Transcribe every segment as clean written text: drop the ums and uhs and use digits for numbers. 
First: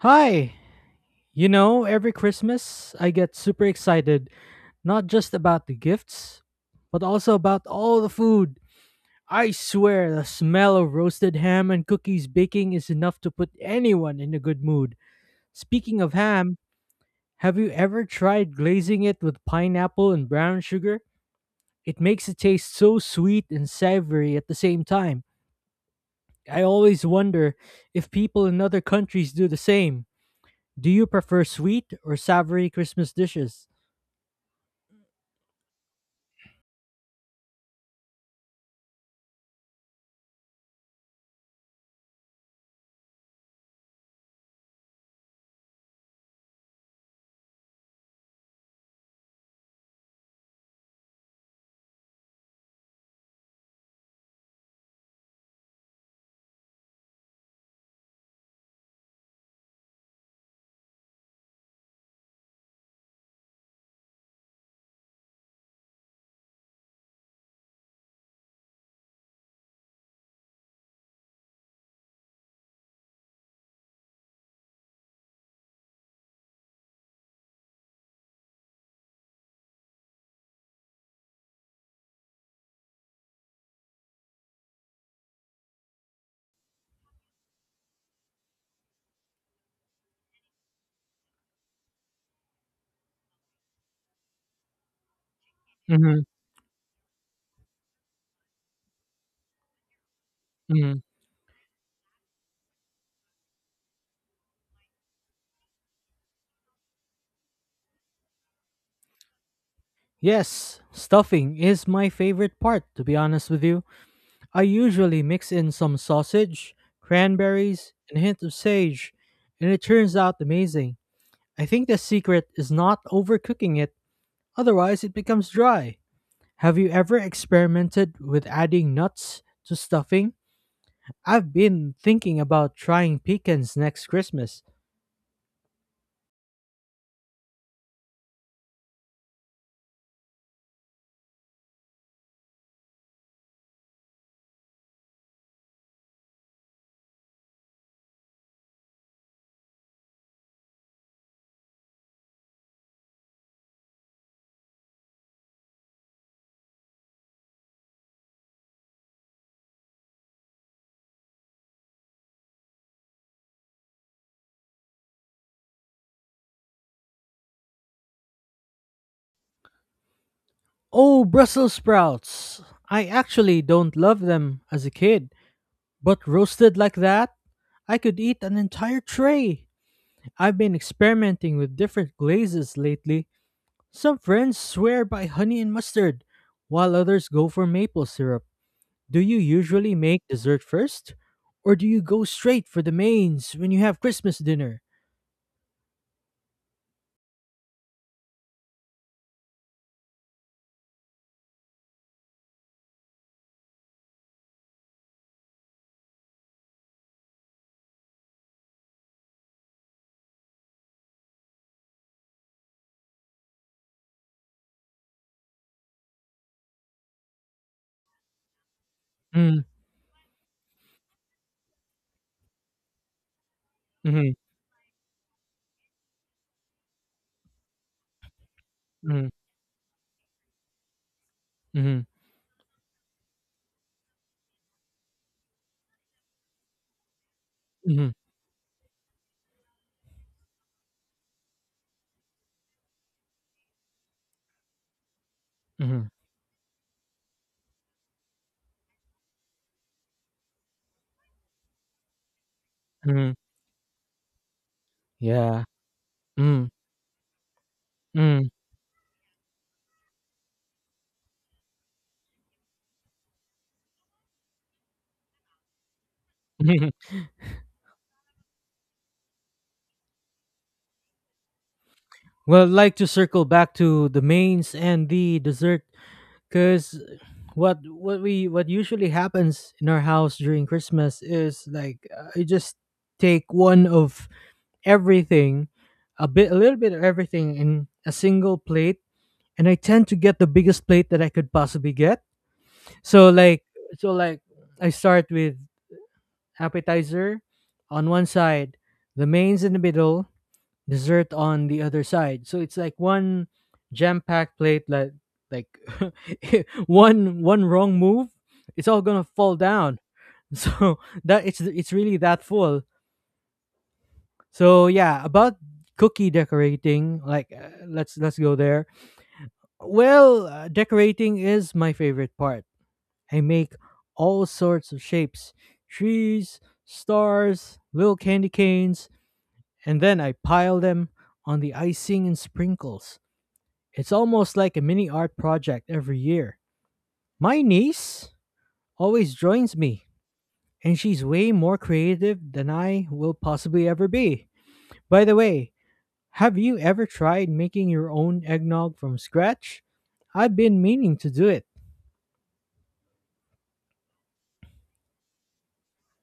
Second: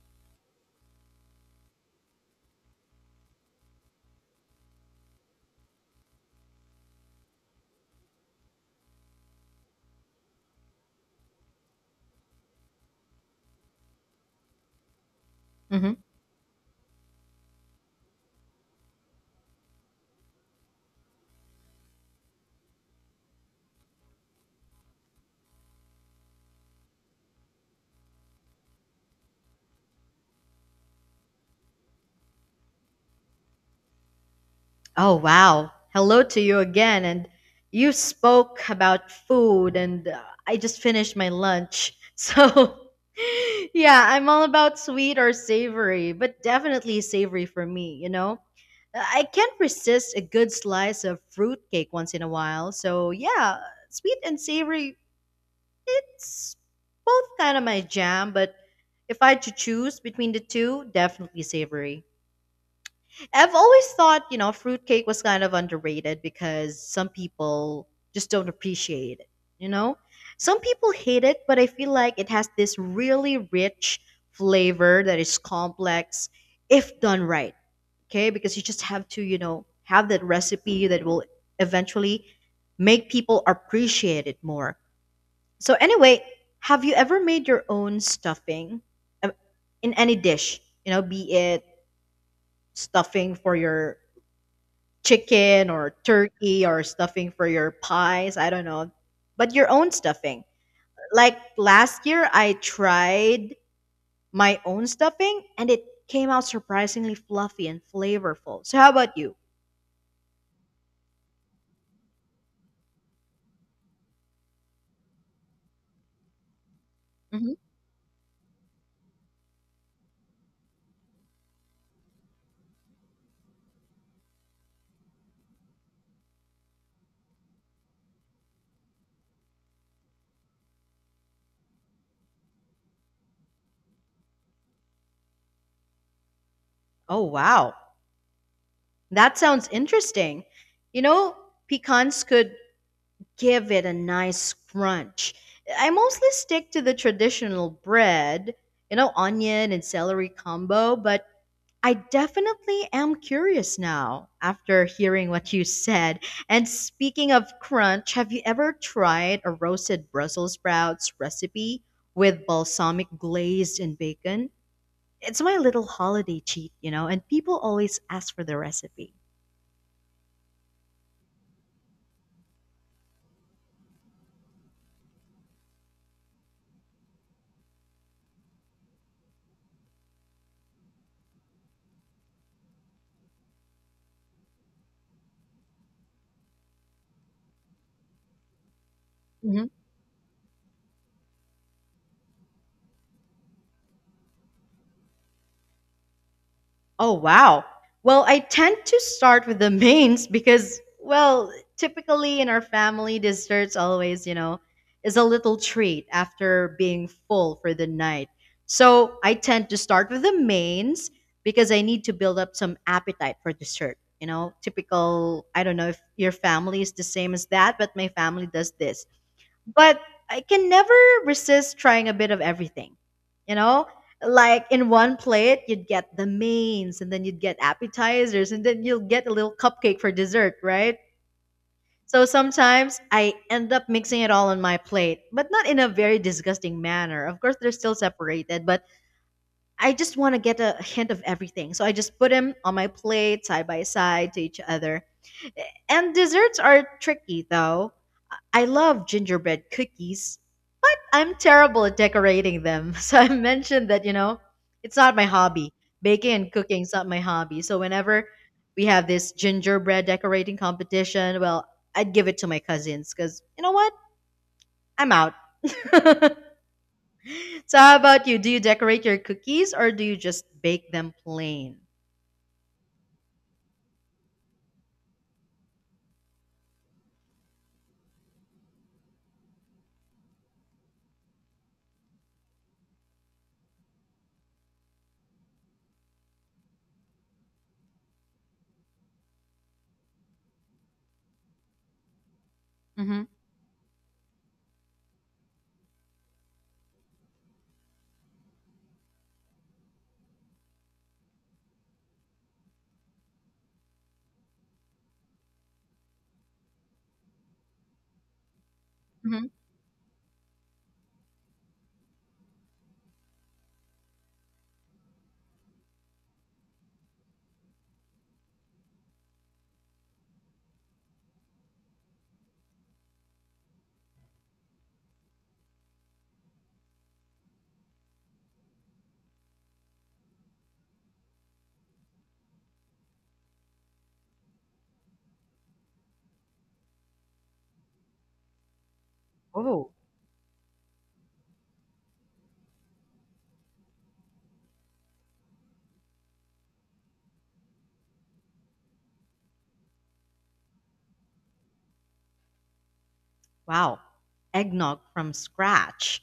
Hi! You know, every Christmas I get super excited, not just about the gifts, but also about all the food. I swear the smell of roasted ham and cookies baking is enough to put anyone in a good mood. Hmm. Speaking of ham, have you ever tried glazing it with pineapple and brown sugar? It makes it taste so sweet and savory at the same time. I always wonder if people in other countries do the same. Do you prefer sweet or savory Christmas dishes? Oh, wow. Hello to you again. And you spoke about food, and I just finished my lunch. So, yeah, I'm all about sweet or savory, but definitely savory for me, you know? I can't resist a good slice of fruitcake once in a while. So, yeah, sweet and savory, it's both kind of my jam, but if I had to choose between the two, definitely savory. I've always thought, you know, fruitcake was kind of underrated because some people just don't appreciate it, you know? Some people hate it, but I feel like it has this really rich flavor that is complex if done right, okay? Because you just have to, you know, have that recipe that will eventually make people appreciate it more. So, anyway, have you ever made your own stuffing uh, in any dish, you know, be it stuffing for your chicken or hmm turkey or stuffing for your pies? I don't know. But your own stuffing. hmm Like last year, I tried my own stuffing and it came out surprisingly fluffy and flavorful. So, how about you? Yes, stuffing is my favorite part, to be honest with you. I usually mix in some sausage, Mhm. cranberries, and a hint of sage, and it turns out amazing. I think the secret is not overcooking it, otherwise, it becomes dry. Have you ever experimented with adding nuts to stuffing? I've been thinking about trying pecans next Christmas. Oh, wow. That sounds interesting. You know, pecans could give it a nice crunch. I mostly stick to the traditional bread, you know, onion and celery combo, but I definitely am curious now after hearing what you said. And speaking of crunch, have you ever tried a roasted Brussels sprouts recipe with balsamic glazed and bacon? It's my little holiday cheat, you know, and people always ask for the recipe. Oh, Brussels sprouts! I actually don't love them as a kid. But roasted like that, I could eat an entire tray. I've been experimenting with different glazes lately. Some friends swear by honey and mustard, while others go for maple syrup. Do you usually make dessert first? Or do you go straight for the mains when you have Christmas dinner? Oh, wow. Well, I tend to start with the mains because, well, typically in our family, desserts always, you know, is a little treat after being full for the night. So I tend to start with the mains because I need to build up some appetite for dessert. You know, typical, I don't know if your family is the same as that, but my family does this, Mm, but I can never resist trying a bit of everything. You know, mm, like in one plate, you'd get the mains, and then you'd get appetizers, and then you'll get mm, a little cupcake for dessert, right? mm, So sometimes I end up mixing it all on my plate, but not in a very disgusting manner. Of course, they're still mm, separated, but I just want to get a hint of everything. So I just put them on my plate side by side to each other. mm, And desserts are tricky, though. I love gingerbread cookies, I'm terrible at decorating them. So I mm. mentioned that, you know, it's not my Yeah. hobby. Baking and Mm, cooking is not my hobby. So whenever mm. we have this gingerbread decorating competition, well, I'd give it to my cousins because, you know what? I'm out. So how about you? Do you decorate your cookies or do you just bake them plain? Well, I'd like to circle back to the mains and the dessert. Cause what usually happens in our house during Christmas is like, I just take one of everything, a little bit of everything in a single plate, and I tend to get the biggest plate that I could possibly get. Mm-hmm. So like so like I start with appetizer on one side, the mains in the middle, dessert on the other side. So it's like one jam-packed plate, like one wrong move, it's all going to Hmm. fall down. So that it's really that full. So yeah, about cookie decorating, like, let's go there. Well, decorating is my favorite part. I make all sorts of shapes, trees, stars, little candy canes, and then I pile them on the icing and sprinkles. It's almost like a mini art project every year. My niece always joins Oh, me, and she's way more creative than I will possibly ever be. By the way, have you ever tried making your own eggnog from scratch? I've been meaning to do it. wow. Eggnog from scratch.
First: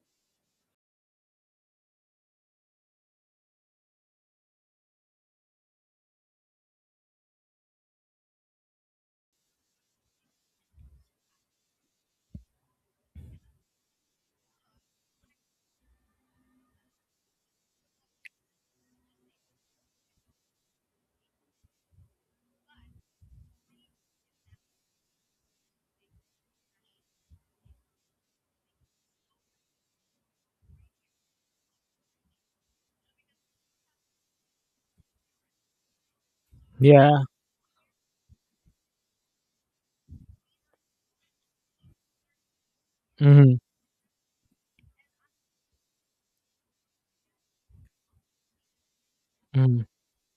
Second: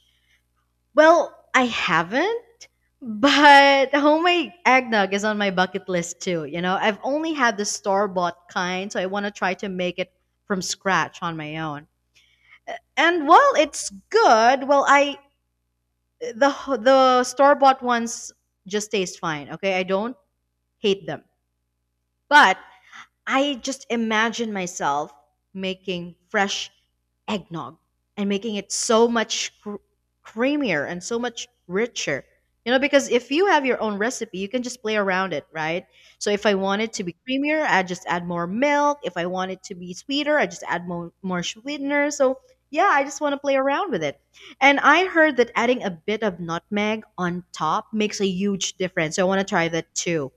Well, I haven't, but homemade eggnog is on my bucket list too. You know, I've only had the store bought kind, so I want to try to make it from scratch on my own. And while it's good, well, I the the store bought ones just taste fine. Okay, I don't hate them, but I just imagine myself making fresh eggnog and making it so much creamier and so much richer. You know, because if you have your own recipe, you can just play around it, right? So if I want it to be Yeah. creamier, I just add more milk. If I want it to be sweeter, I just add more sweetener. So yeah, I just want to play around with it. And I heard that adding a bit of nutmeg on top makes a huge difference. So I want to try Mm-hmm. that too.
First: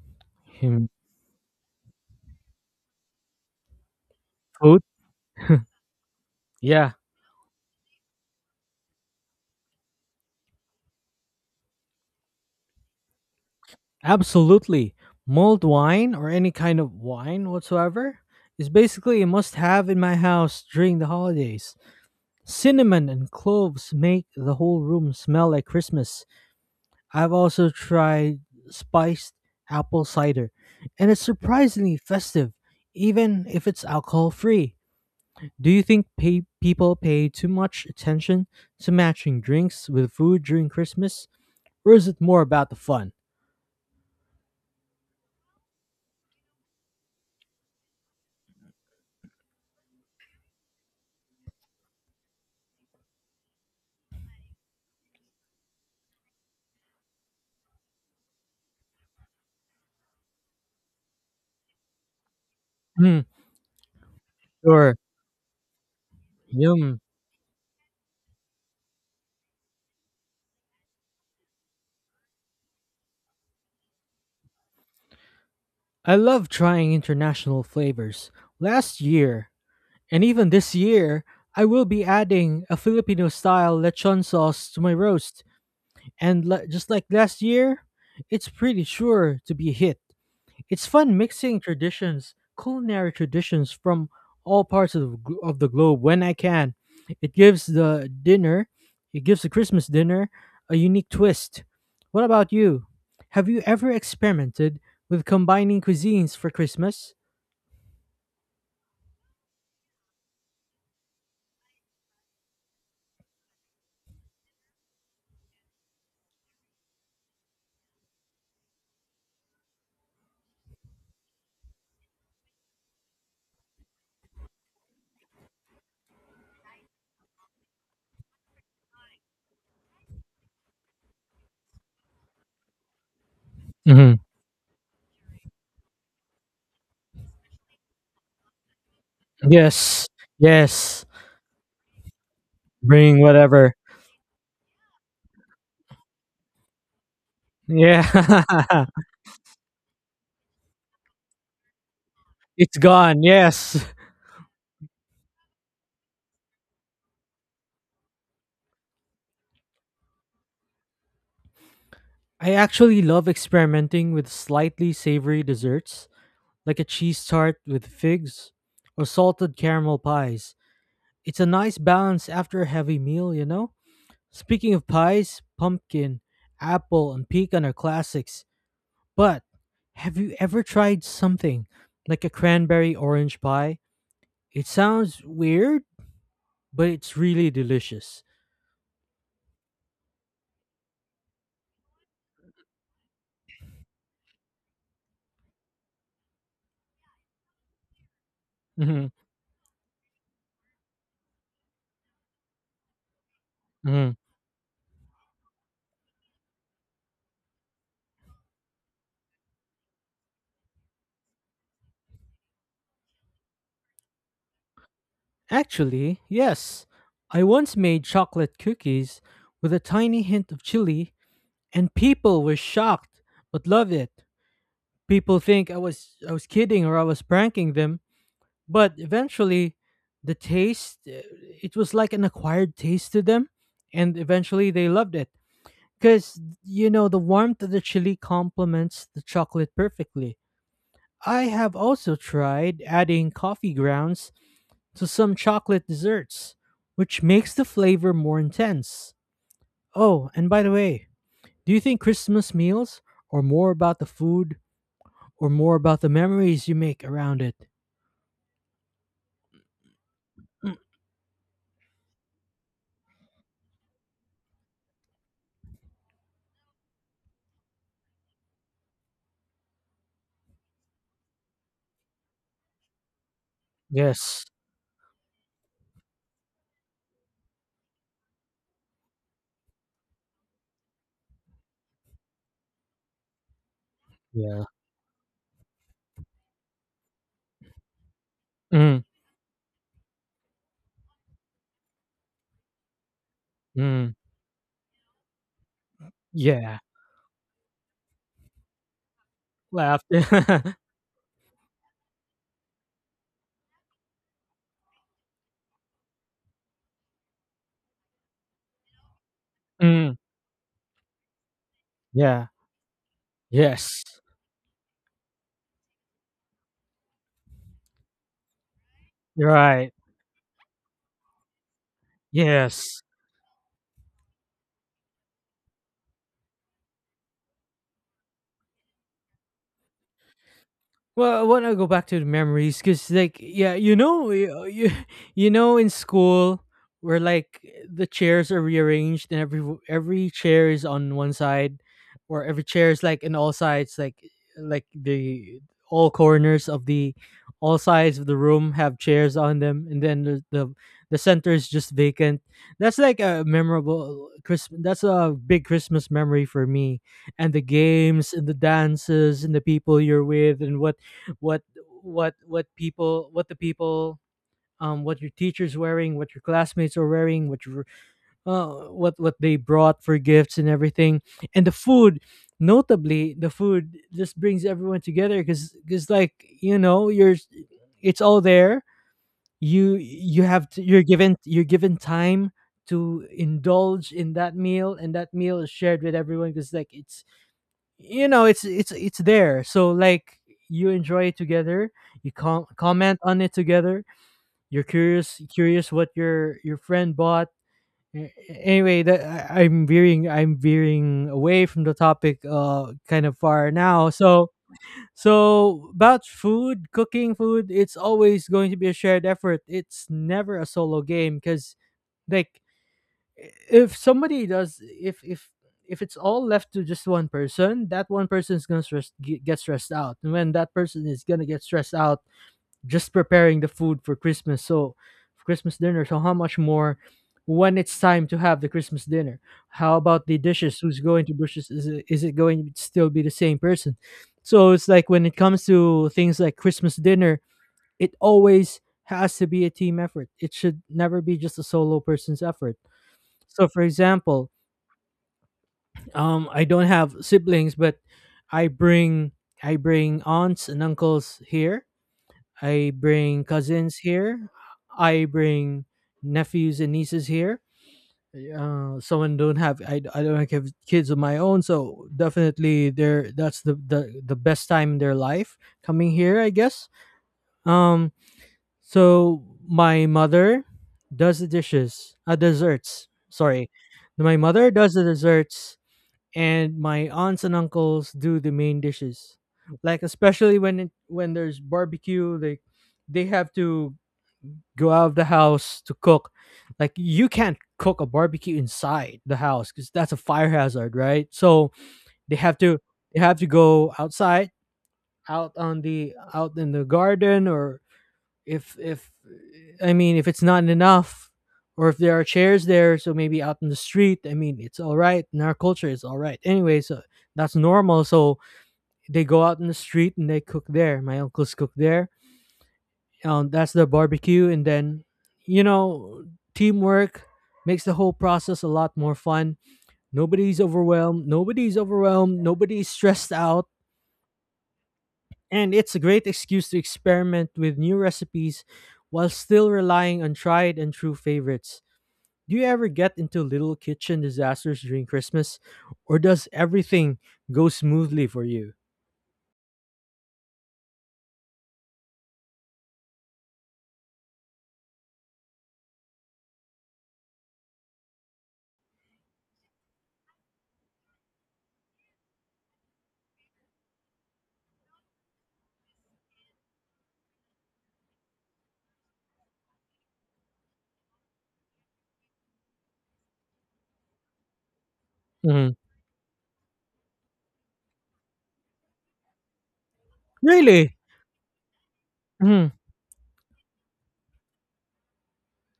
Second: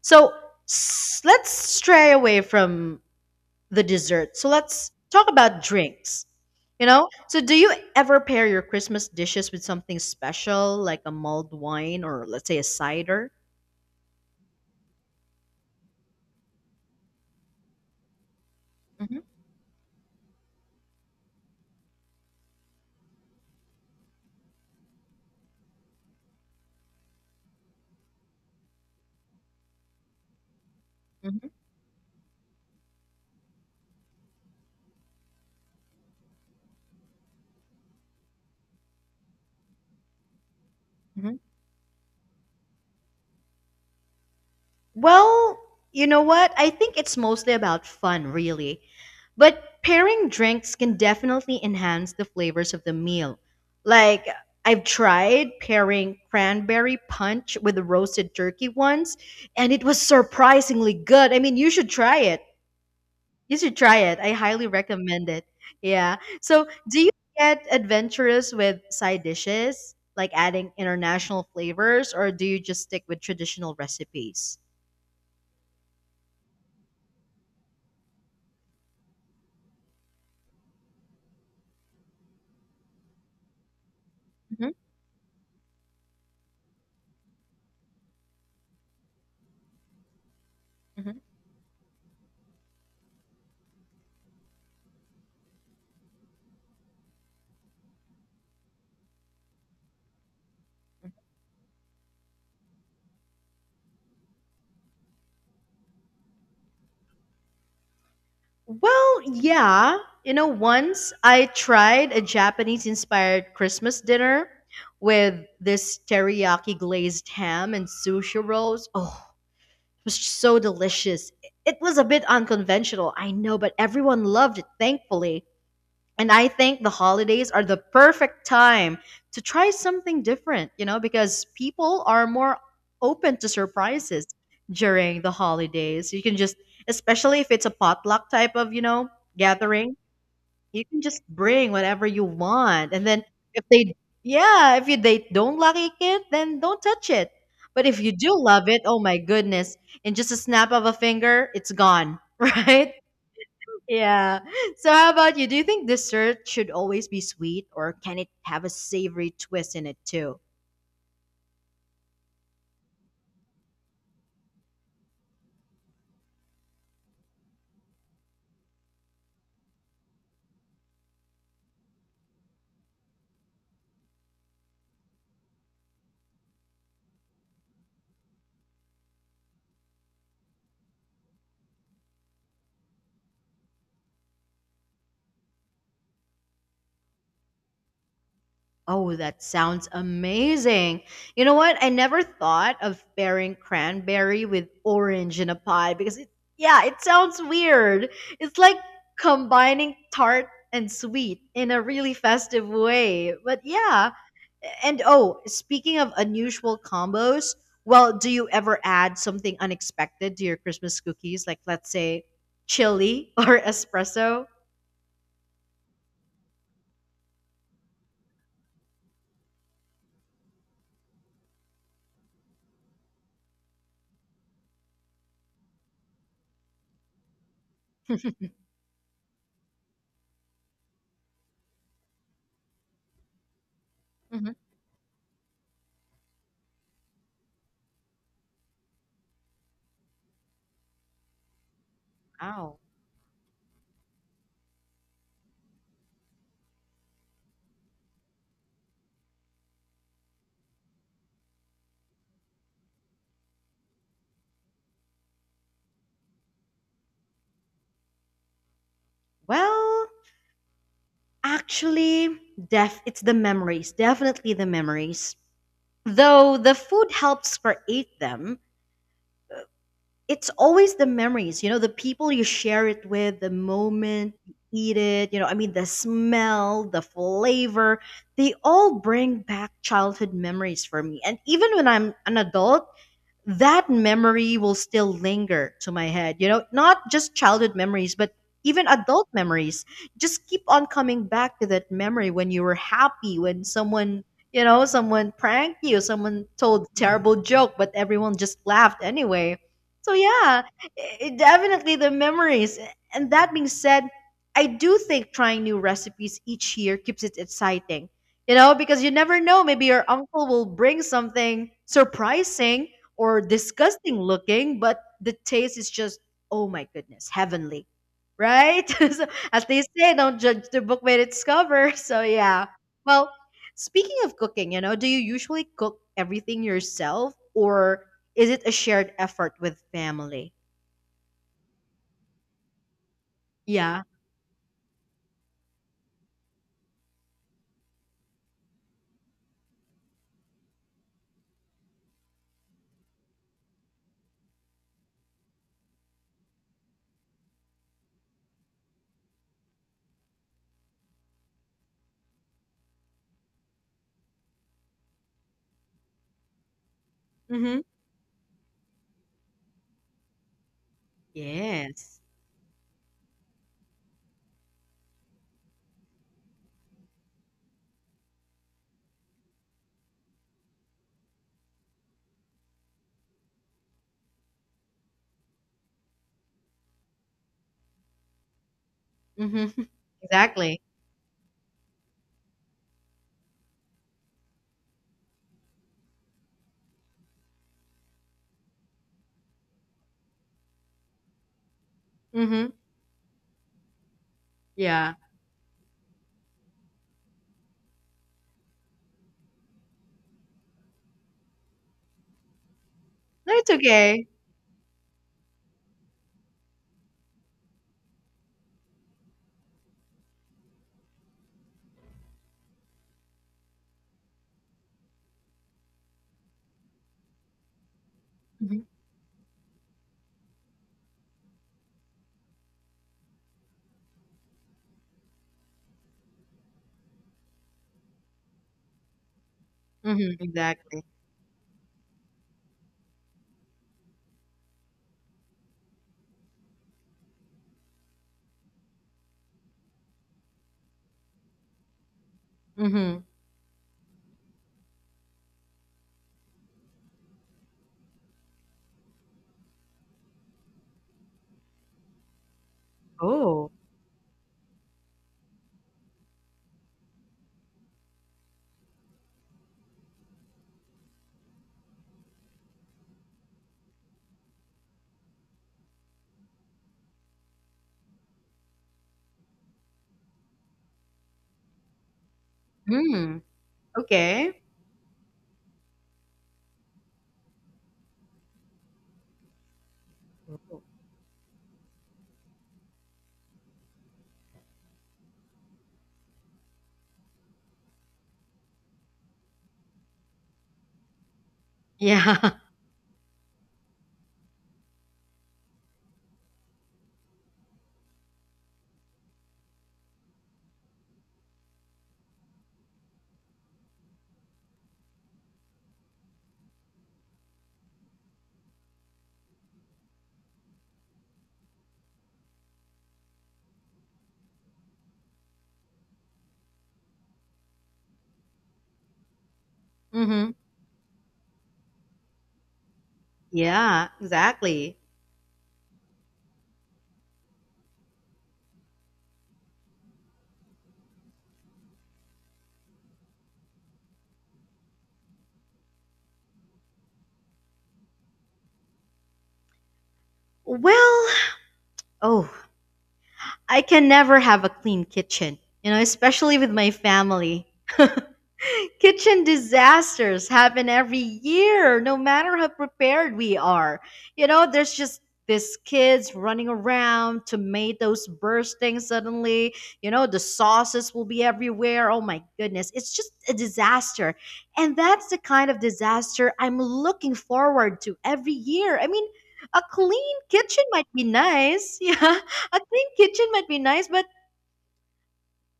So hmm let's stray away from the dessert. So Food? let's talk about drinks. You Yeah, know? So do you ever pair your Christmas dishes with something special like a mulled wine or let's say a cider? absolutely. Mulled wine or any kind of wine whatsoever is Hmm. basically a must have in my house during the holidays. Cinnamon and cloves make the whole room smell like Christmas. I've also tried spiced apple cider, and it's surprisingly festive, even if it's alcohol free. Do you think people pay too much attention to matching drinks with food during Christmas, Hmm. or is it more about the fun? Well, you know what? I think it's mostly about fun, really. But pairing drinks can definitely enhance the flavors of the meal. Like, I've tried pairing cranberry punch with roasted turkey once, and it was surprisingly good. I mean, you should try it. Hmm, You should try it. I highly sure. recommend it. Yeah. So, do Yum. you get adventurous with side dishes, like adding international flavors, or do you just stick with traditional recipes? I love trying international flavors. Last year, and even this year, I will be adding a Filipino style lechon sauce to my roast. And, just like last year, it's pretty sure to be a hit. It's fun Hmm. mixing traditions, culinary traditions from all parts of, of the globe when I can. It gives the dinner, it gives the Christmas dinner a unique twist. What about you? Have you ever experimented with combining cuisines for Christmas? Well, yeah. You know, once I tried a Japanese inspired Christmas dinner with this teriyaki glazed ham and sushi rolls. Oh, it was so delicious. It was a bit unconventional, I know, but everyone loved it, thankfully. And I think the holidays are the perfect time to try something different, you know, because people are more open to Hmm surprises during the holidays. You can just, especially if it's a potluck type of, you know, gathering, Yes, you can yes. just bring whatever you want. And Bring then if whatever. they, yeah, if you, they don't like it, then don't touch it. But if you do love it, Yeah. oh my goodness, in just a snap of a finger, it's gone, It's right? gone. Yes. Yeah. So how about you? Do you think dessert should always be sweet or can it have a savory twist in it too? I actually love experimenting with slightly savory desserts, like a cheese tart with figs or salted caramel pies. It's a nice balance after a heavy meal, you know? Speaking of pies, pumpkin, apple, and pecan are classics. But have you ever tried something like a cranberry orange pie? It sounds weird, but it's really delicious. Oh, that sounds amazing. You know what? I never thought of pairing cranberry with orange in a pie because it, yeah, it sounds weird. It's like Hmm combining tart and sweet in a really festive way. But yeah, and oh, speaking of unusual combos, well, do you ever add something unexpected to your Christmas cookies? Like, let's say, chili or espresso? Actually, yes. I once made chocolate cookies with a tiny hint of chili, and people were shocked but loved it. People think I was kidding or I was pranking them, but eventually the taste, it was like an acquired taste to them, and Hmm. eventually they loved it, cuz you know the warmth of the chili complements the chocolate perfectly. I have also Wow. tried adding coffee grounds to some chocolate desserts, which makes the flavor more intense. Oh, and by the way, do you think Christmas meals are more about the food or more about the memories you make around it? Well, actually, def it's the memories. Definitely the memories. Though the food helps create them, it's always the memories, you know, the people you share it with, the moment Yes. you eat it, you know, I mean, the smell, the flavor, they all bring back childhood memories for me. And even when I'm an adult, that memory Yeah. will still linger to my head. You know, not just childhood memories, but even Mm. adult memories. Just keep on coming back to that memory when you were happy, when Mm. someone, you know, someone pranked you, someone Yeah. told a terrible joke, but everyone just laughed anyway. Laughed. So, yeah, Mm. Definitely the memories. And that being said, I do think trying new recipes each year keeps it exciting. You know, because you never know, maybe your uncle will bring something Yeah. surprising or Yes. disgusting looking, but the taste is just, oh my goodness, heavenly, right? So, You're as they right. say, don't judge the book by its cover. So, yeah. Yes. Well, speaking of cooking, you know, do you usually cook everything yourself or is it a shared effort with family? Well, I want to go back to the memories because, like, yeah, you Yeah. know, you know, in school where like the chairs are rearranged and every chair is on one side, or every chair is like in all sides, like the all corners of the all sides of the room have chairs on them, and then the center is just vacant. That's like a memorable Christmas. That's a big Christmas memory for me, and the Mm-hmm. games and the dances and the people you're with, and what Yes. what the people, what your teachers wearing, what your classmates are wearing, what your, what they brought for gifts, and everything, and the food, notably the food, just brings everyone together, because like, you know, you're, it's all there, Mm-hmm. Exactly. You're given time to indulge in that meal, and that meal is shared with everyone because like it's, you know, it's it's there, so like, you enjoy it together, you Mm-hmm. Comment on it together, you're Yeah. Curious what your friend bought. Anyway, that I'm veering away from the topic, kind of No, it's far now, okay. so about food, cooking food, it's always going to be a shared effort, it's never a solo game, because like, if somebody does, if if it's all left to just one person, that one person is Mm-hmm. gonna stress, get stressed out, and when that person is gonna get stressed out just preparing the food for Christmas, so for Christmas dinner, so how much more when it's time to have the Christmas dinner. How about Mm-hmm. the dishes, who's Exactly. going to dishes, is it going to still be the same person? So it's like when it comes to things like Christmas dinner, it always has to be a team effort, it should never be just a solo person's effort. Mm-hmm. So for example, I don't have siblings, but I bring I bring aunts and uncles here. I bring Oh. cousins here. I bring nephews and nieces here. Someone don't have I don't like, have kids of my own, so definitely they're, that's the best time in their life coming here, I guess. Um, so my mother does the dishes, desserts. Mm. Sorry, my Okay. mother does the desserts and my aunts and uncles do the main dishes. Like especially Oh. When there's barbecue, they have to go out of the house to cook. Like you can't cook a barbecue inside the house because that's a fire hazard, right? So they Yeah. have to, they have to go outside, out on the, out in the garden, or if I mean if it's not enough, or if there are chairs there, so maybe out in the street, I mean it's all right. In our culture it's all right. Anyway, so that's normal. So they go out in the street and they cook there. My uncles cook there. That's their barbecue, and then, you know, teamwork makes the whole process a lot more fun. Mm-hmm. Nobody's overwhelmed, nobody's stressed out. Yeah, exactly. And it's a great excuse to experiment with new recipes while still relying on tried and true favorites. Do you ever get into little kitchen disasters during Christmas, or does everything go smoothly for you? Well, oh, I can never have a clean kitchen, you know, especially with my family. Kitchen disasters happen every year, no matter how prepared we are. You know, there's just these kids running around, tomatoes bursting suddenly, you know, the sauces will be everywhere. Oh my goodness, it's just a disaster. And that's the kind Mhm. of disaster I'm looking forward to every year. I mean, a clean kitchen Really? might be nice. Yeah, Mhm. a clean kitchen might be nice, but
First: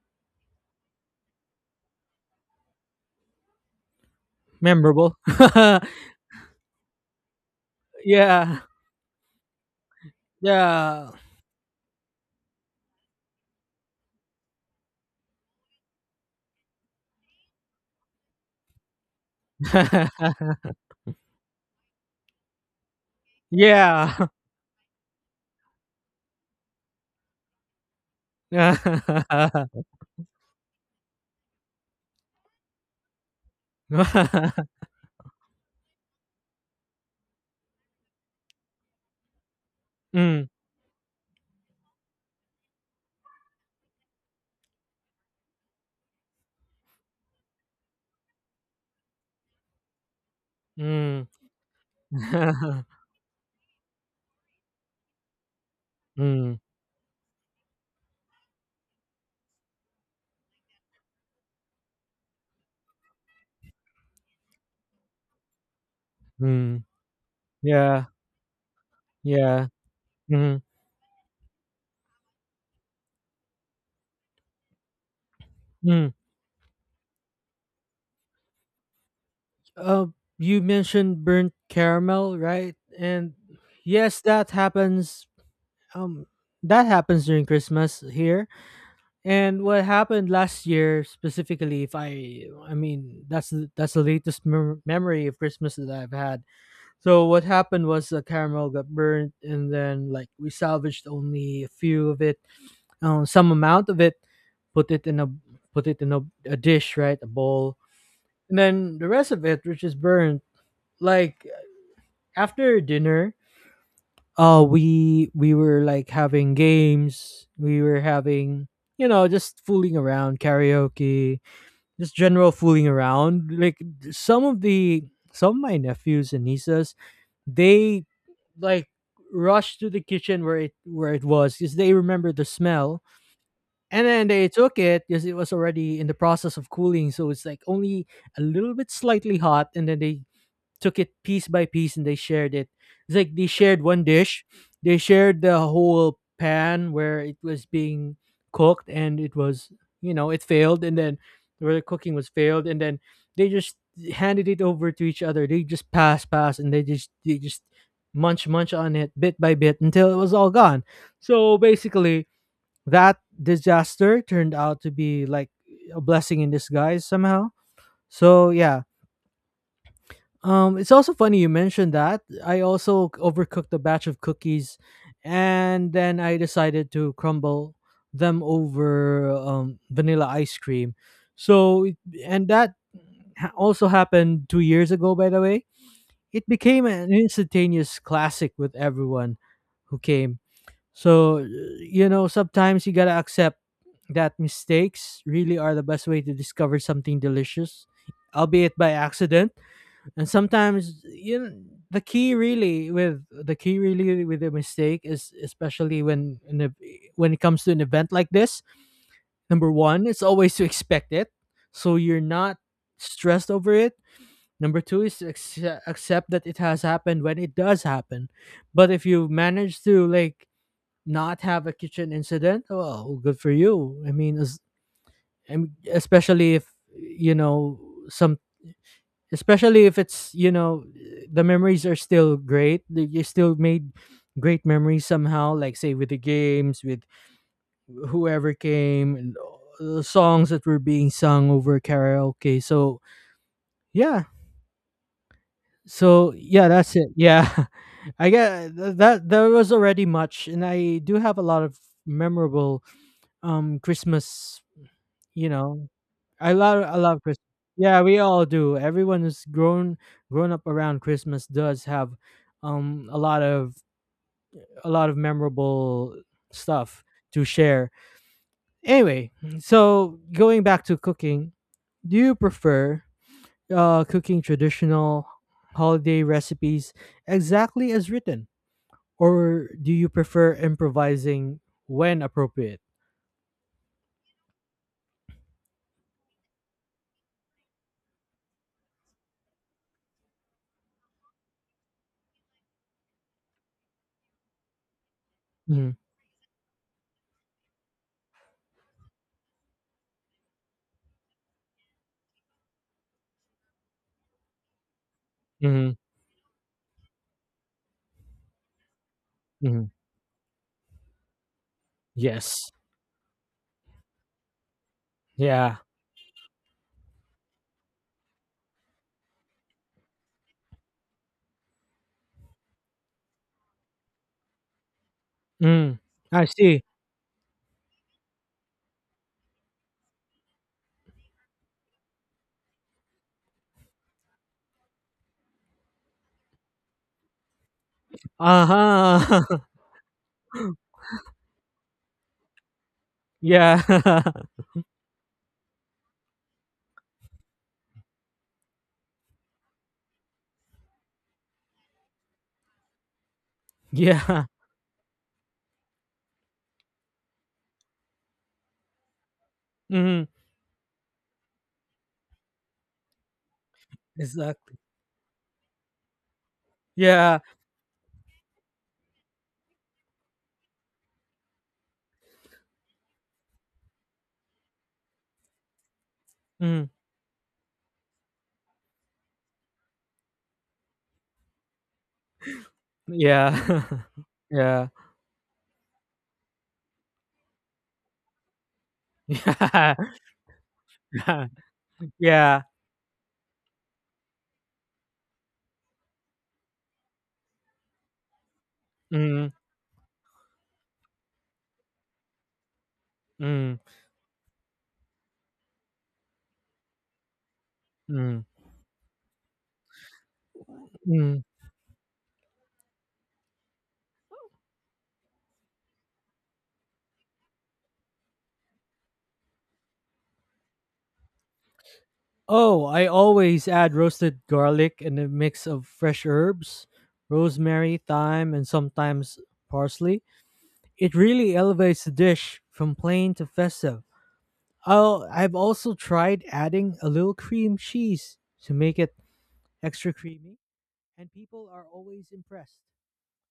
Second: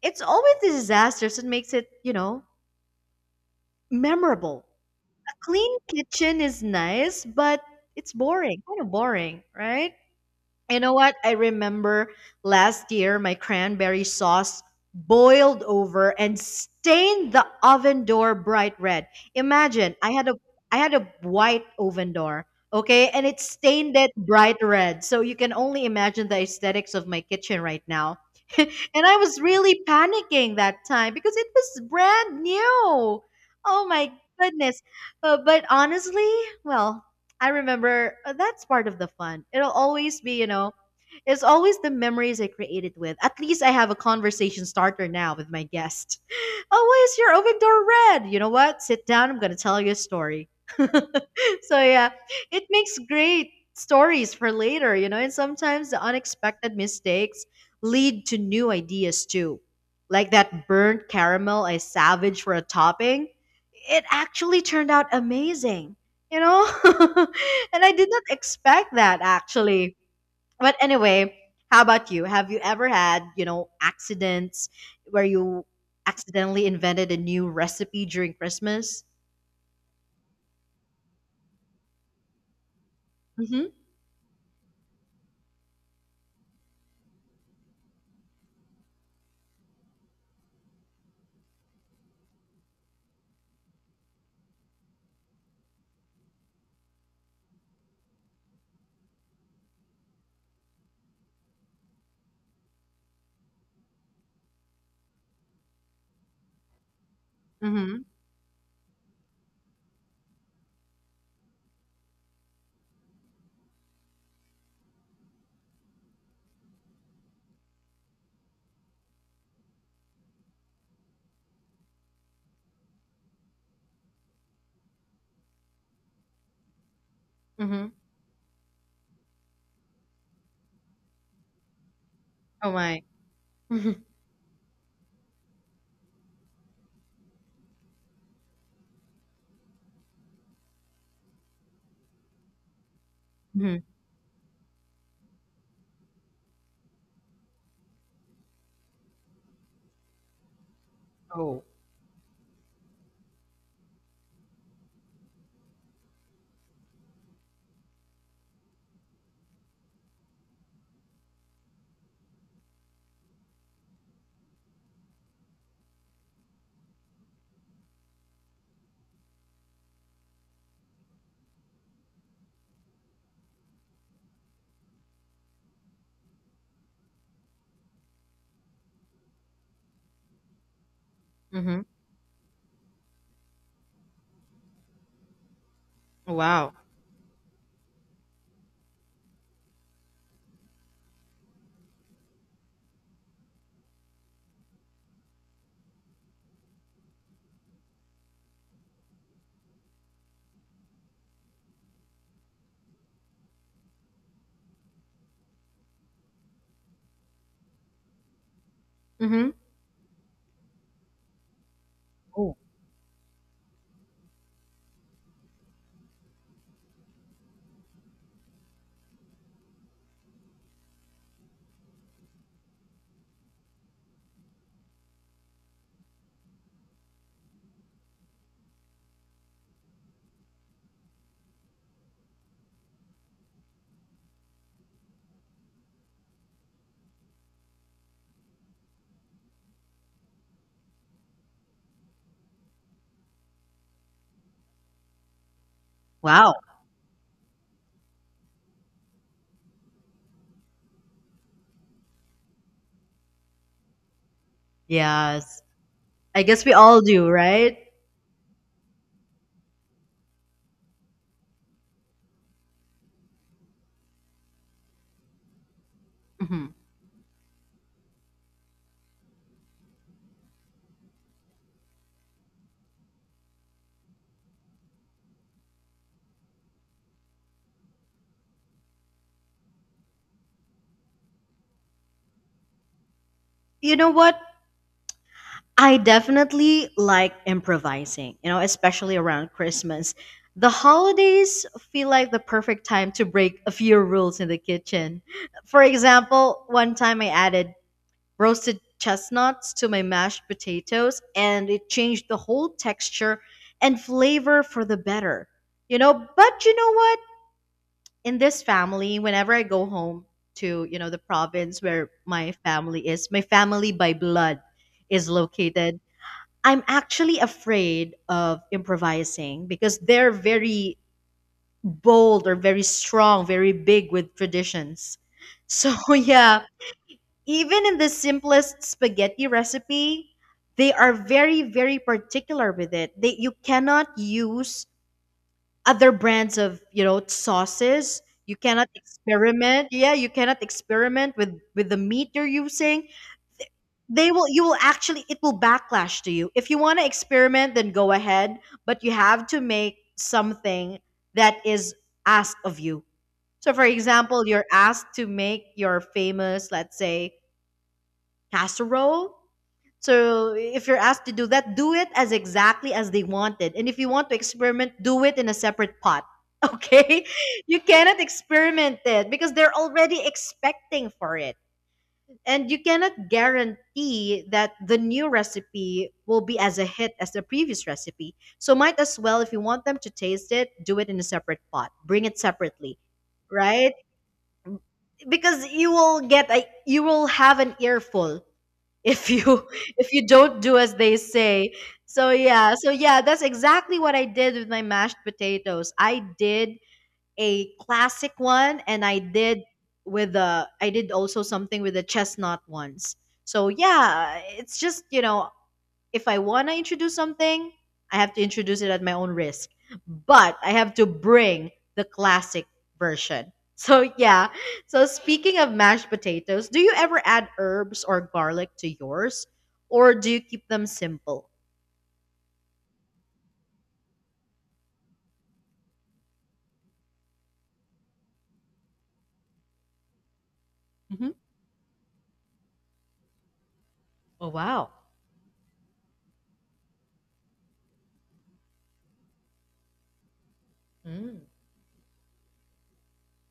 it's always the disasters that makes it, you know, memorable. Memorable. Clean kitchen is nice, but it's Yeah. boring, kind of boring, right? You know Yeah. what? I remember last year my cranberry sauce boiled over and stained the oven door bright red. Imagine, I had a white oven door, okay, and it stained it Yeah. bright red. So you can only imagine the aesthetics of my kitchen right now. And I was really panicking that time because it was brand new. Oh my mm, goodness. But honestly, well, I remember that's part of the fun. It'll always be, you know, it's always the memories I created with. At least I have a conversation starter now with my guest. Oh, why is your oven door red? You know what? Sit down. I'm going to tell you a story. So, mm. yeah, it makes great stories for later, you know, and sometimes the mm, unexpected mistakes lead to new ideas too. Like that burnt caramel I savaged for a topping, it actually turned out amazing, you know? mm. And I Yeah. did not expect that Yeah. actually. Mm, But anyway, how about you? Have you ever had, you know, accidents where you mm. accidentally invented a new recipe during Christmas? Uh, you mentioned burnt caramel, right? And Mm-hmm. yes, that happens. Um, that happens during Christmas here. And what happened last year specifically, if I, I mean, that's that's the latest memory of Christmas that I've had. So what happened was the caramel got burnt, and then like we salvaged only a few of it, some amount of it, put it in a, put it in a, a dish, right, a bowl, Mm-hmm. and then the rest of it, which is burnt, like after dinner, we were like having games, we were having, you know, just fooling around, karaoke, just general fooling around. Like some of the, some of my nephews and nieces, Mm-hmm. they like rushed to the kitchen where it was because they remember the Oh my. smell, Mm-hmm. and then they took it because it was already in the process of cooling, so it's like only a little bit slightly hot, and then they took it piece by piece and they shared it. It's like they Mm-hmm. shared one dish, they shared the whole pan where it was being cooked and it was, it failed and then Oh. where the cooking was failed and then they just handed it over to each other. They just pass and they just munch on it bit by bit until it was all gone. So basically that disaster turned out to be like a blessing in disguise somehow. So yeah, it's also funny you mentioned that. I also overcooked a batch of cookies, and then I decided to crumble them over vanilla ice cream. Mm-hmm. So, it- and that also happened 2 years ago, by the way. Oh, It wow. became an instantaneous classic with everyone who came. So, sometimes you gotta accept that mistakes really are the best way to discover something delicious, albeit by accident and sometimes the key really with a mistake is especially when it comes to an event like this. Mm-hmm. Number one, it's always to expect it so you're Oh. not stressed over it. Number two is to accept that it has happened when it does happen. But if you manage to like not have a kitchen incident, well, good for you. I mean, especially if you know some especially if it's the memories are still great, like, you still made great memories somehow, like say with the games with whoever came and the songs that were being sung over karaoke. So yeah, so Wow. yeah, that's it. Yeah. I get that there was already much and I do have a lot of memorable Christmas, you Yes. know, I I guess we all love do, Christmas. right? Yeah, we all do. Everyone who's grown up around Christmas does have a lot of memorable Mm-hmm. stuff to share. Anyway, so going back to cooking, do you prefer cooking traditional holiday recipes exactly as written, or do you prefer improvising when appropriate? You know what? I definitely like improvising, you know, especially around Christmas. The holidays feel like the perfect time to break a few rules in the kitchen. For Mm-hmm. example, one time I added roasted chestnuts to my mashed potatoes and it changed the whole texture and flavor for the better. Mm-hmm. But you know what? In this family, whenever I go home to, you know, the province where my Yes. family is, my family by blood is Yeah. located. I'm actually afraid of improvising because they're very bold or very strong, very big with traditions. So, Mm. I yeah, see. even in the simplest spaghetti recipe, they are very particular with it. They You cannot use other brands of, you know, sauces. You cannot Uh-huh. experiment. Yeah, you cannot experiment with the meat you're using. Yeah. They will You will actually, it will backlash to you. If you want to experiment, then go ahead, but you have to make something that is asked of you. So for example, Yeah. you're asked to make your famous, let's say, casserole. Mm. So if you're asked to do that, do it as exactly as they wanted, and if you want to Exactly. experiment, do it in a separate pot. Okay, Yeah. you cannot experiment it because they're already expecting for it, and you cannot guarantee that the new recipe will be as a Mm. hit as the previous recipe. So might as well, if you want them to taste it, do it in a separate pot. Bring it separately, Yeah. right? Yeah. Because you will get a, you will have an earful if you if you don't do as they Yeah. say. So Yeah. yeah, so yeah, that's exactly what I did with my mashed potatoes. I did a classic one, and I Mm. did with the, I did also something with the chestnut ones. So Mm. yeah, it's just, you know, if I want to introduce something, I have to Mm. introduce it at my own risk. But I have to Mm. bring the classic version. So yeah. So speaking of mashed potatoes, do you ever add herbs or garlic to yours, or do you keep them simple? Oh, I always add roasted garlic and a mix of fresh herbs, rosemary, thyme, and sometimes parsley. It Mhm. really elevates the dish from plain to festive. Oh wow. Oh, I've also tried adding a little cream cheese to make it extra creamy, and Mm. people are always impressed.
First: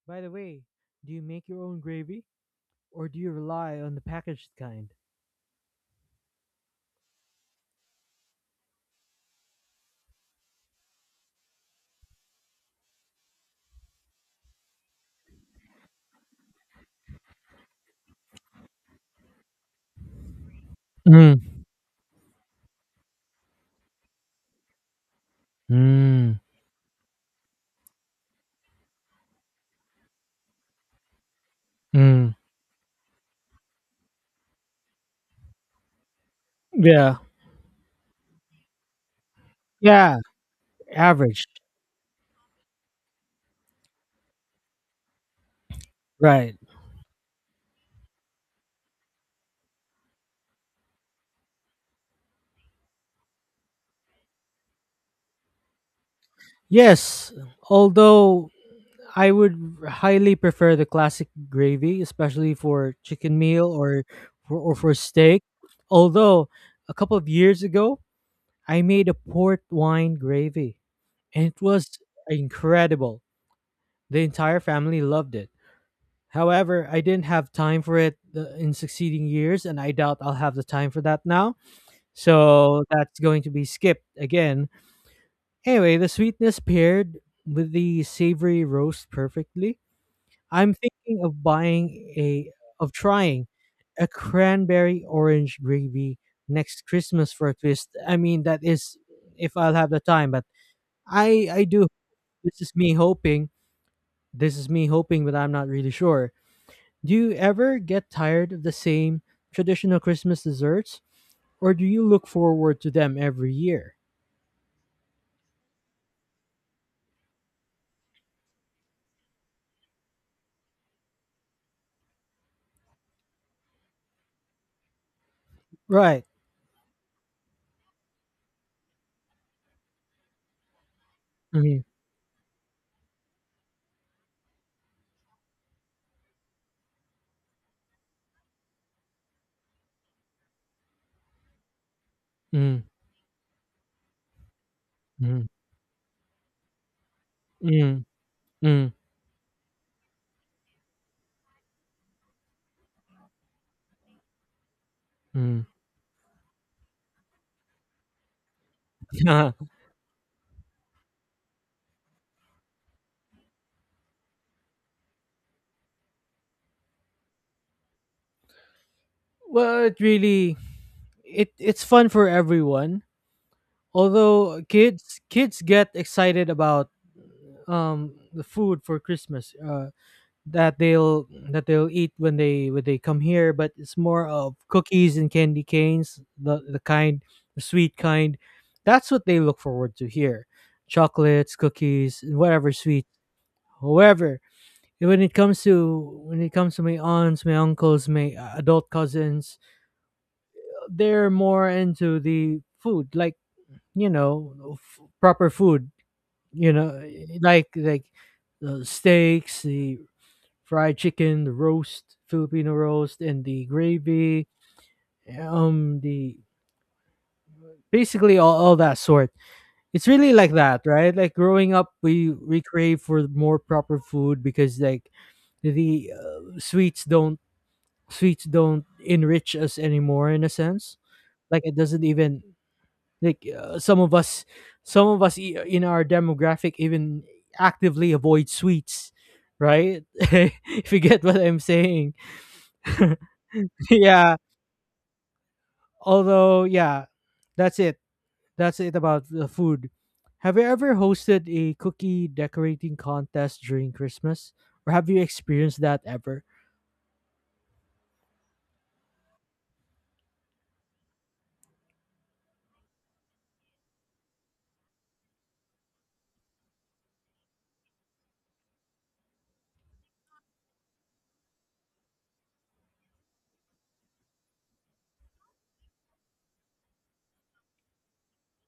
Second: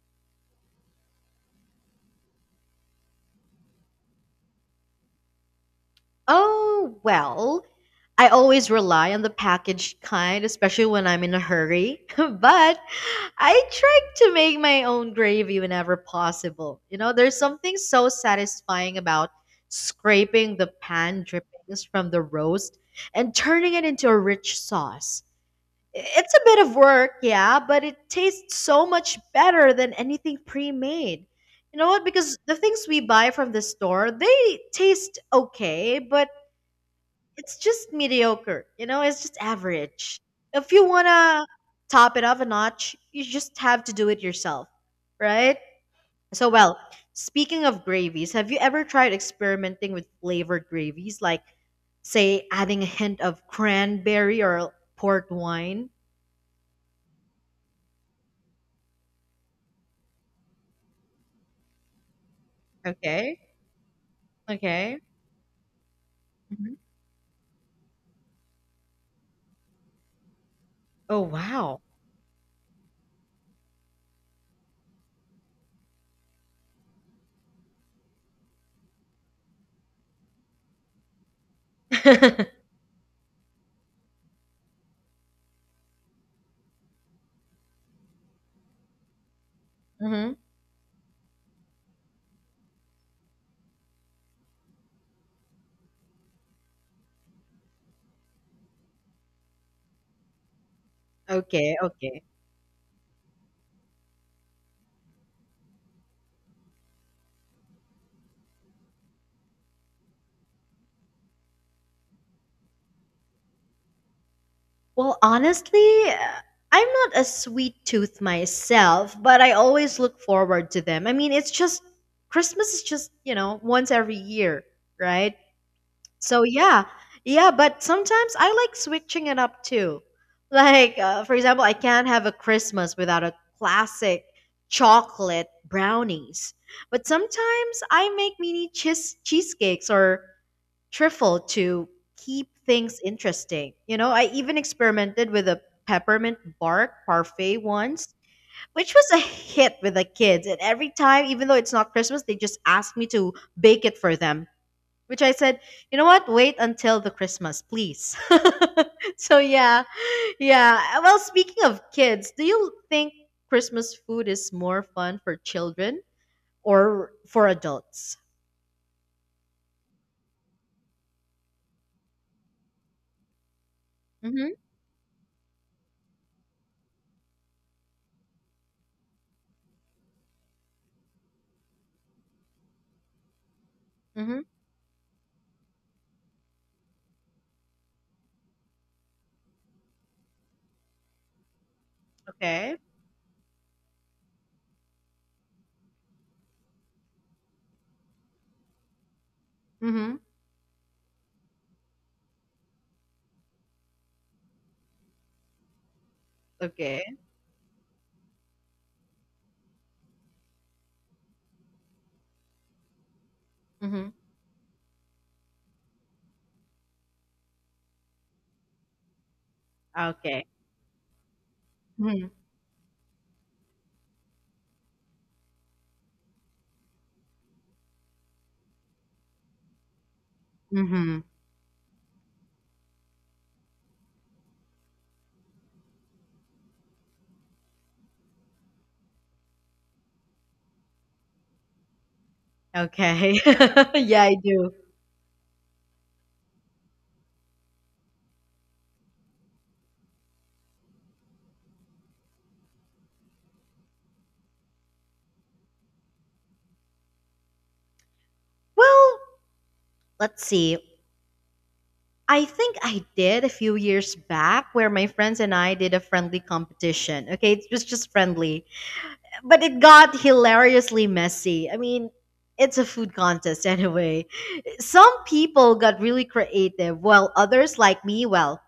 By the way, do you make your own gravy or do you rely on the packaged kind? Oh well, I always rely on the packaged kind, especially when I'm in a hurry. But I try to make my own gravy whenever possible. You know, there's something so satisfying about scraping the pan Mm. drippings from the roast and turning it into a rich sauce. I- It's Mm. a bit of work, yeah, but it tastes so much better than anything pre made. You know what? Mm. Because the things we buy from the store, they taste okay, but Yeah. it's just mediocre. You know, it's just Yeah. average. If you wanna Average. top it off a notch, you just have to do it yourself, right? So, Right. well, speaking of gravies, have you ever tried experimenting with flavored gravies, like say adding a hint of cranberry or port wine? Yes. Although I would highly prefer the classic gravy, especially for chicken Okay, meal or or for okay. steak. Although Mhm. a couple of years ago, I made a port wine gravy, Oh and it wow. was incredible. The entire family loved it. However, I didn't have time for it in succeeding years, and I doubt I'll have the time for that now. So that's going to be skipped again. Anyway, the sweetness paired with the savory roast perfectly. Hmm. I'm thinking of a, trying a cranberry orange gravy next Christmas for a twist. I mean, that is if I'll have the time, but I Okay, do. okay. This is me hoping. This is me hoping, but I'm not really sure. Do you ever get tired of the same traditional Christmas desserts, or do you look forward to them every year? Well, honestly, I'm not a sweet tooth myself, but I always look forward to them. I mean, it's just, Christmas is just, you know, once every year, right? Right. So, yeah. Yeah, but sometimes I like switching it up too. Like, for example, I Mm. can't have a Christmas without a classic chocolate brownies. But sometimes I make mini cheesecakes or truffle to keep Mm. things interesting. You know, I even experimented Mm. with a peppermint bark parfait Mm. once, Mm. which was a hit with the kids. And every time, even though it's not Christmas, they just ask me to bake it for them. Which I said, Mm. you know what? Wait until the Christmas, please. So yeah, yeah. Well, speaking of kids, do you think Christmas food is more fun for children or for adults? Well, it really it's fun for everyone. Mm-hmm. Although kids get excited about the food for Christmas. That they'll eat when they come here, but it's more Mm-hmm. of cookies and candy canes, the kind, the sweet kind. That's what they look forward to here. Chocolates, cookies, and whatever Okay. sweet. However, when it comes to my aunts, my uncles, my adult cousins, Mm-hmm. they're more into the food, like, you know, proper food, you know, Okay. Like steaks, the fried chicken, the roast, Filipino roast, and the Mm-hmm. gravy, the basically all that sort. It's really Okay. like that, right? Like growing up, Mhm. We crave for more proper food because like the sweets don't enrich us anymore in a sense. Mhm. Like it doesn't even like some of us in our demographic even actively avoid sweets, right? If you get what I'm saying. Okay. Yeah, I Yeah. do. Although, yeah, that's it. That's it about the food. Have you ever hosted a cookie decorating contest during Christmas? Or have you experienced that ever? Well, let's see. I think I did a few years back where my friends and I did a friendly competition. Okay, it was just friendly, but it got hilariously messy. I mean, it's a food contest anyway. Some people got really creative, while others, like me, well,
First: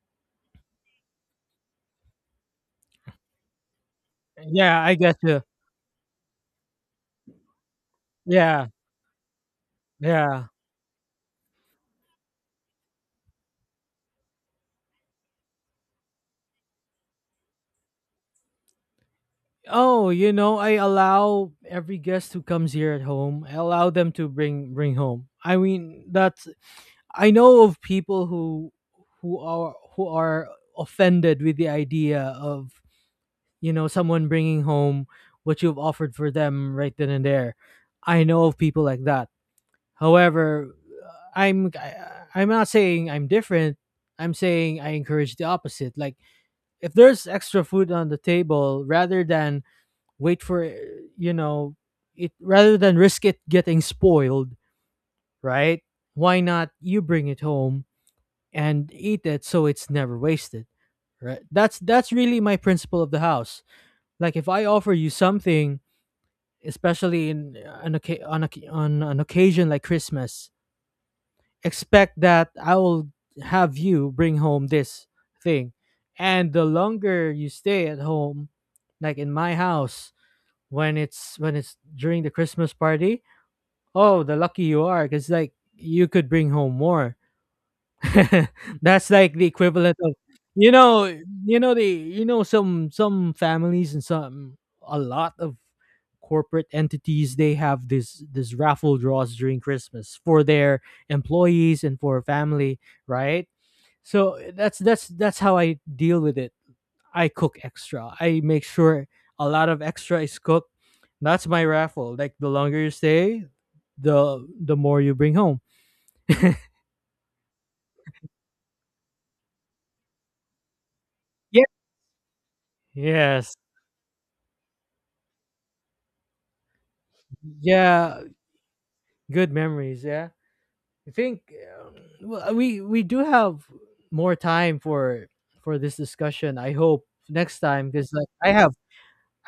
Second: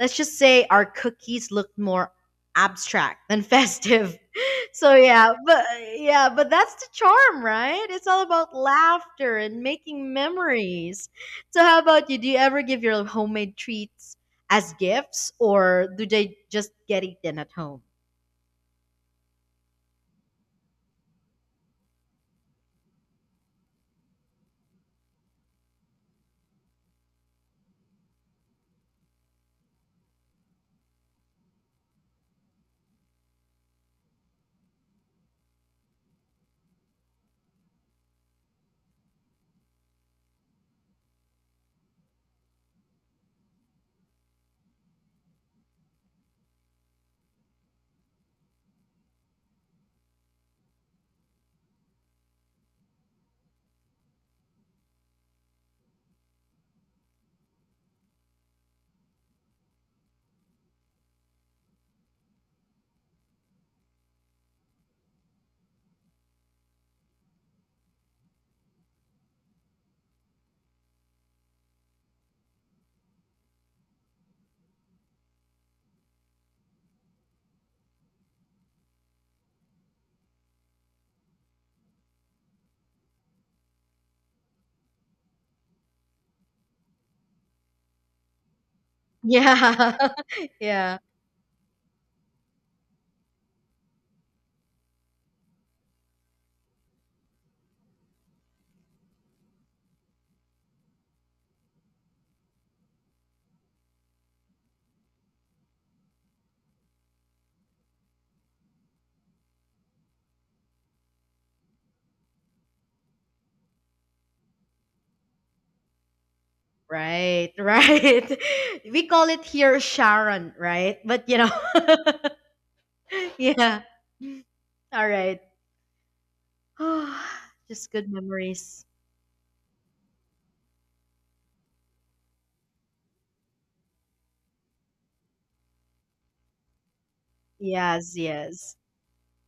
let's just say our cookies looked more abstract than festive. Yeah, I So get yeah, you. but yeah, but that's the charm, right? It's all about Yeah, laughter and making yeah. memories. So how about you? Do you ever give your homemade treats as gifts, or do they just get eaten at home? Oh, you know, I allow every guest who comes here at home, I allow them to bring home. I mean, that's, I know of people who who are offended with the idea of, you know, someone bringing home what you've offered for them right then and there. I know of people like that. However, I'm I- I'm not saying I'm different. I'm saying I encourage the opposite. Like if there's extra food on the table, rather than wait for you know rather than risk it getting spoiled, right? Why not you bring it home and eat it so it's never wasted, right? That's really my principle of the house. Like if I offer you something especially on on an occasion like Christmas, expect that I will have you bring home this thing. And the longer you stay at home, like in my house, when it's during the Christmas party, oh, the lucky you are, because like you could bring home more. That's like the equivalent Yeah. of, you Yeah. know, you know, the, you know, some families and some, a lot of corporate entities, they have this raffle draws during Christmas for their employees and for family, right? So that's how I deal with it. I cook extra. I make sure a lot of extra is cooked. That's my raffle. Like the longer you stay, the more you bring home. Right, right. We call it here Sharon, right? But you know. Yeah. Yes. Yeah. All right. Just good Yeah. memories. Good memories. Yeah. I think, well, we do have more time for this discussion. I hope next time because Yes, like yes.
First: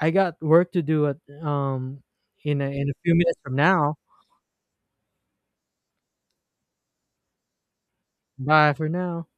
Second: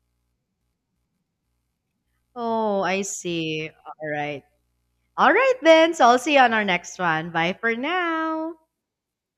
I got work to do at um in Oh, in a I few minutes from see. now. All right. All right then. So I'll see you on our next one. Bye for now. Bye for now.